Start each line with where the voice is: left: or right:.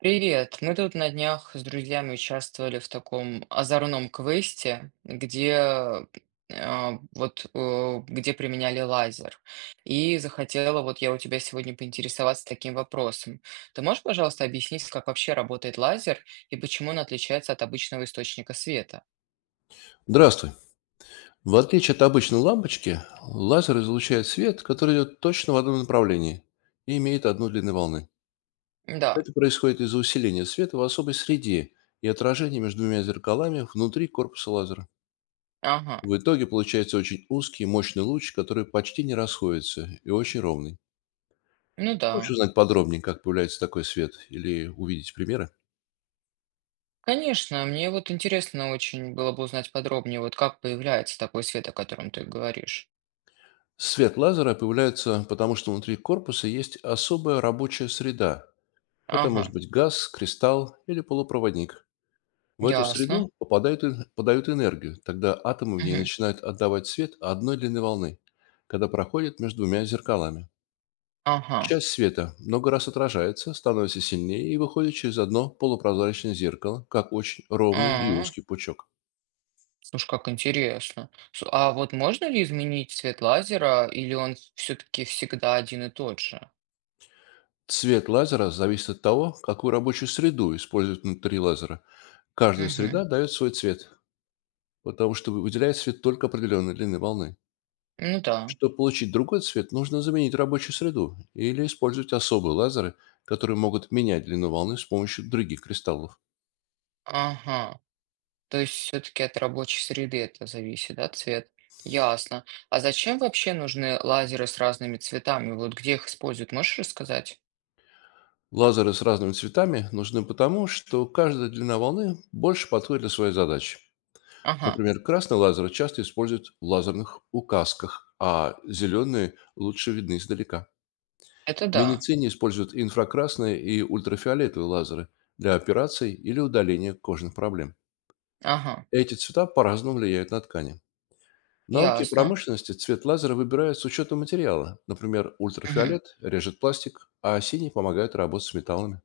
right: Привет! Мы тут на днях с друзьями участвовали в таком озорном квесте, где где применяли лазер. И захотела вот я у тебя сегодня поинтересоваться таким вопросом. Ты можешь, пожалуйста, объяснить, как вообще работает лазер и почему он отличается от обычного источника света?
left: Здравствуй. В отличие от обычной лампочки, лазер излучает свет, который идет точно в одном направлении и имеет одну длину волны.
right: Да.
left: Это происходит из-за усиления света в особой среде и отражения между двумя зеркалами внутри корпуса лазера.
right: Ага.
left: В итоге получается очень узкий и мощный луч, который почти не расходится и очень ровный.
right: Ну
left: Хочешь
right: да.
left: узнать подробнее, как появляется такой свет, или увидеть примеры?
right: Конечно, мне вот интересно очень было бы узнать подробнее, вот как появляется такой свет, о котором ты говоришь.
left: Свет лазера появляется потому, что внутри корпуса есть особая рабочая среда. Это может
right: Ага.
left: быть газ, кристалл или полупроводник. В эту
right: Ясно.
left: среду попадают, подают энергию, тогда атомы в ней
right: Мгм.
left: начинают отдавать свет одной длины волны, когда проходит между двумя зеркалами.
right: Ага.
left: Часть света много раз отражается, становится сильнее и выходит через одно полупрозрачное зеркало, как очень ровный и
right: А.
left: узкий пучок.
right: Слушай, как интересно. А вот можно ли изменить цвет лазера, или он все-таки всегда один и тот же?
left: Цвет лазера зависит от того, какую рабочую среду используют внутри лазера. Каждая
right: Угу.
left: среда дает свой цвет, потому что выделяет свет только определенной длины волны.
right: Ну да.
left: Чтобы получить другой цвет, нужно заменить рабочую среду или использовать особые лазеры, которые могут менять длину волны с помощью других кристаллов.
right: Ага. То есть все-таки от рабочей среды это зависит, да, цвет? Ясно. А зачем вообще нужны лазеры с разными цветами? Вот где их используют, можешь рассказать?
left: Лазеры с разными цветами нужны потому, что каждая длина волны больше подходит для своей задачи.
right: Ага.
left: Например, красный лазер часто используют в лазерных указках, а зеленые лучше видны издалека.
right: Это
left: В
right: да.
left: медицине используют инфракрасные и ультрафиолетовые лазеры для операций или удаления кожных проблем.
right: Ага.
left: Эти цвета по-разному влияют на ткани. В науке
right: Ясно.
left: промышленности цвет лазера выбирают с учетом материала. Например,
right: Мгм.
left: ультрафиолет режет пластик, а синий помогает работать с металлами.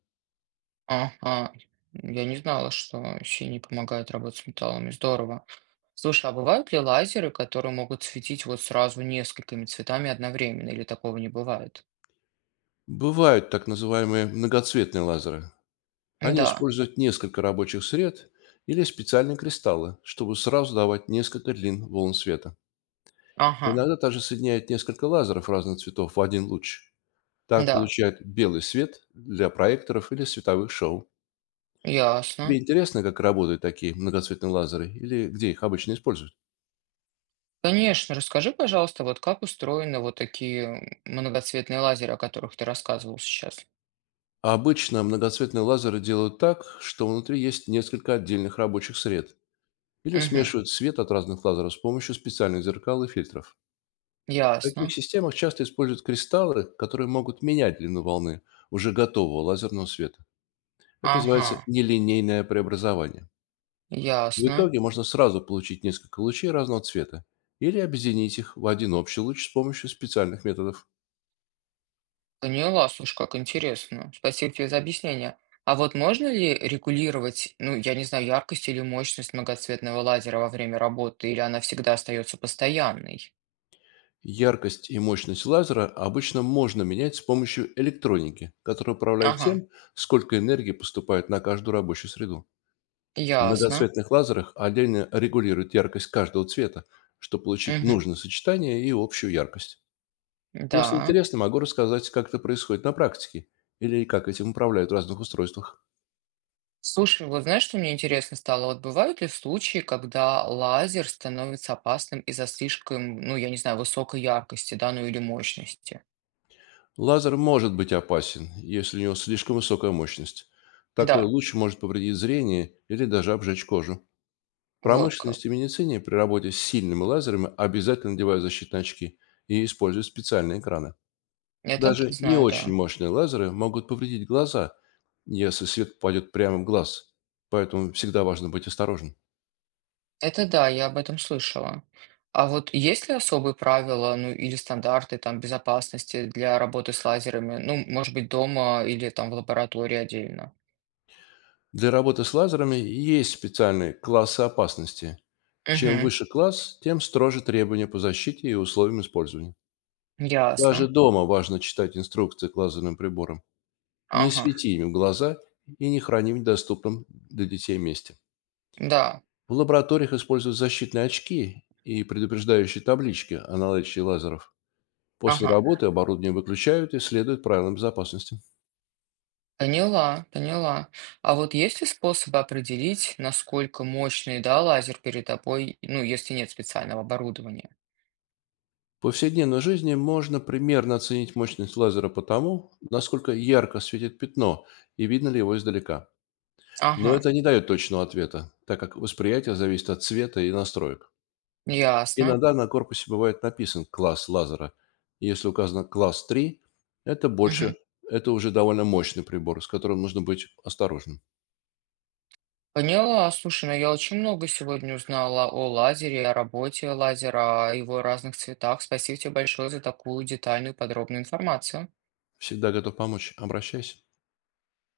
right: Ага, я не знала, что синий помогает работать с металлами. Здорово. Слушай, а бывают ли лазеры, которые могут светить вот сразу несколькими цветами одновременно, или такого не бывает?
left: Бывают так называемые многоцветные лазеры. Они
right: Да,
left: используют несколько рабочих сред или специальные кристаллы, чтобы сразу давать несколько длин волн света.
right: ага,
left: Иногда также соединяют несколько лазеров разных цветов в один луч. Так
right: да,
left: получают белый свет для проекторов или световых шоу.
right: ясно.
left: Тебе интересно, как работают такие многоцветные лазеры или где их обычно используют?
right: Конечно, расскажи, пожалуйста, вот как устроены вот такие многоцветные лазеры, о которых ты рассказывал сейчас.
left: Обычно многоцветные лазеры делают так, что внутри есть несколько отдельных рабочих сред или
right: Угу,
left: смешивают свет от разных лазеров с помощью специальных зеркал и фильтров. В таких
right: ясно,
left: системах часто используют кристаллы, которые могут менять длину волны уже готового лазерного света. Это
right: ага,
left: называется нелинейное преобразование. В
right: ясно.
left: итоге можно сразу получить несколько лучей разного цвета или объединить их в один общий луч с помощью специальных методов.
right: Поняла, слушай, как интересно. Спасибо тебе за объяснение. А вот можно ли регулировать, ну, я не знаю, яркость или мощность многоцветного лазера во время работы, или она всегда остается постоянной?
left: Яркость и мощность лазера обычно можно менять с помощью электроники, которая управляет
right: Ага,
left: тем, сколько энергии поступает на каждую рабочую среду. В
right: ясно.
left: многоцветных лазерах отдельно регулируют яркость каждого цвета, чтобы получить
right: Мгм.
left: нужное сочетание и общую яркость. Если
right: Да.
left: интересно, могу рассказать, как это происходит на практике или как этим управляют в разных устройствах.
right: Слушай, вот знаешь, что мне интересно стало? Вот бывают ли случаи, когда лазер становится опасным из-за слишком, ну, я не знаю, высокой яркости, да, ну или мощности?
left: Лазер может быть опасен, если у него слишком высокая мощность. Такой
right: Да,
left: луч может повредить зрение или даже обжечь кожу.
right: вот как.
left: Промышленности и медицине при работе с сильными лазерами обязательно надевают защитные очки и используют специальные экраны.
right: Это
left: Даже не
right: знаю, да.
left: очень мощные лазеры могут повредить глаза, если свет попадет прямо в глаз, поэтому всегда важно быть осторожным.
right: Это да, я об этом слышала. А вот есть ли особые правила, ну или стандарты там безопасности для работы с лазерами? Ну, может быть, дома или там в лаборатории отдельно?
left: Для работы с лазерами есть специальные классы опасности. Чем
right: Угу,
left: выше класс, тем строже требования по защите и условиям использования. Даже
right: ясно.
left: дома важно читать инструкции к лазерным приборам. Не
right: Ага,
left: свети им в глаза и не храни в недоступном для детей месте.
right: да,
left: В лабораториях используют защитные очки и предупреждающие таблички о наличии лазеров. После
right: ага.
left: работы оборудование выключают и следуют правилам безопасности.
right: Поняла, поняла. А вот есть ли способы определить, насколько мощный, да, лазер перед тобой, ну, если нет специального оборудования?
left: В повседневной жизни можно примерно оценить мощность лазера по тому, насколько ярко светит пятно и видно ли его издалека.
right: Ага,
left: Но это не дает точного ответа, так как восприятие зависит от цвета и настроек.
right: ясно.
left: Иногда на корпусе бывает написан класс лазера. Если указано класс 3, это больше,
right: Мгм.
left: это уже довольно мощный прибор, с которым нужно быть осторожным.
right: Поняла. Слушай, ну я очень много сегодня узнала о лазере, о работе лазера, о его разных цветах. Спасибо тебе большое за такую детальную и подробную информацию.
left: Всегда готов помочь. Обращайся.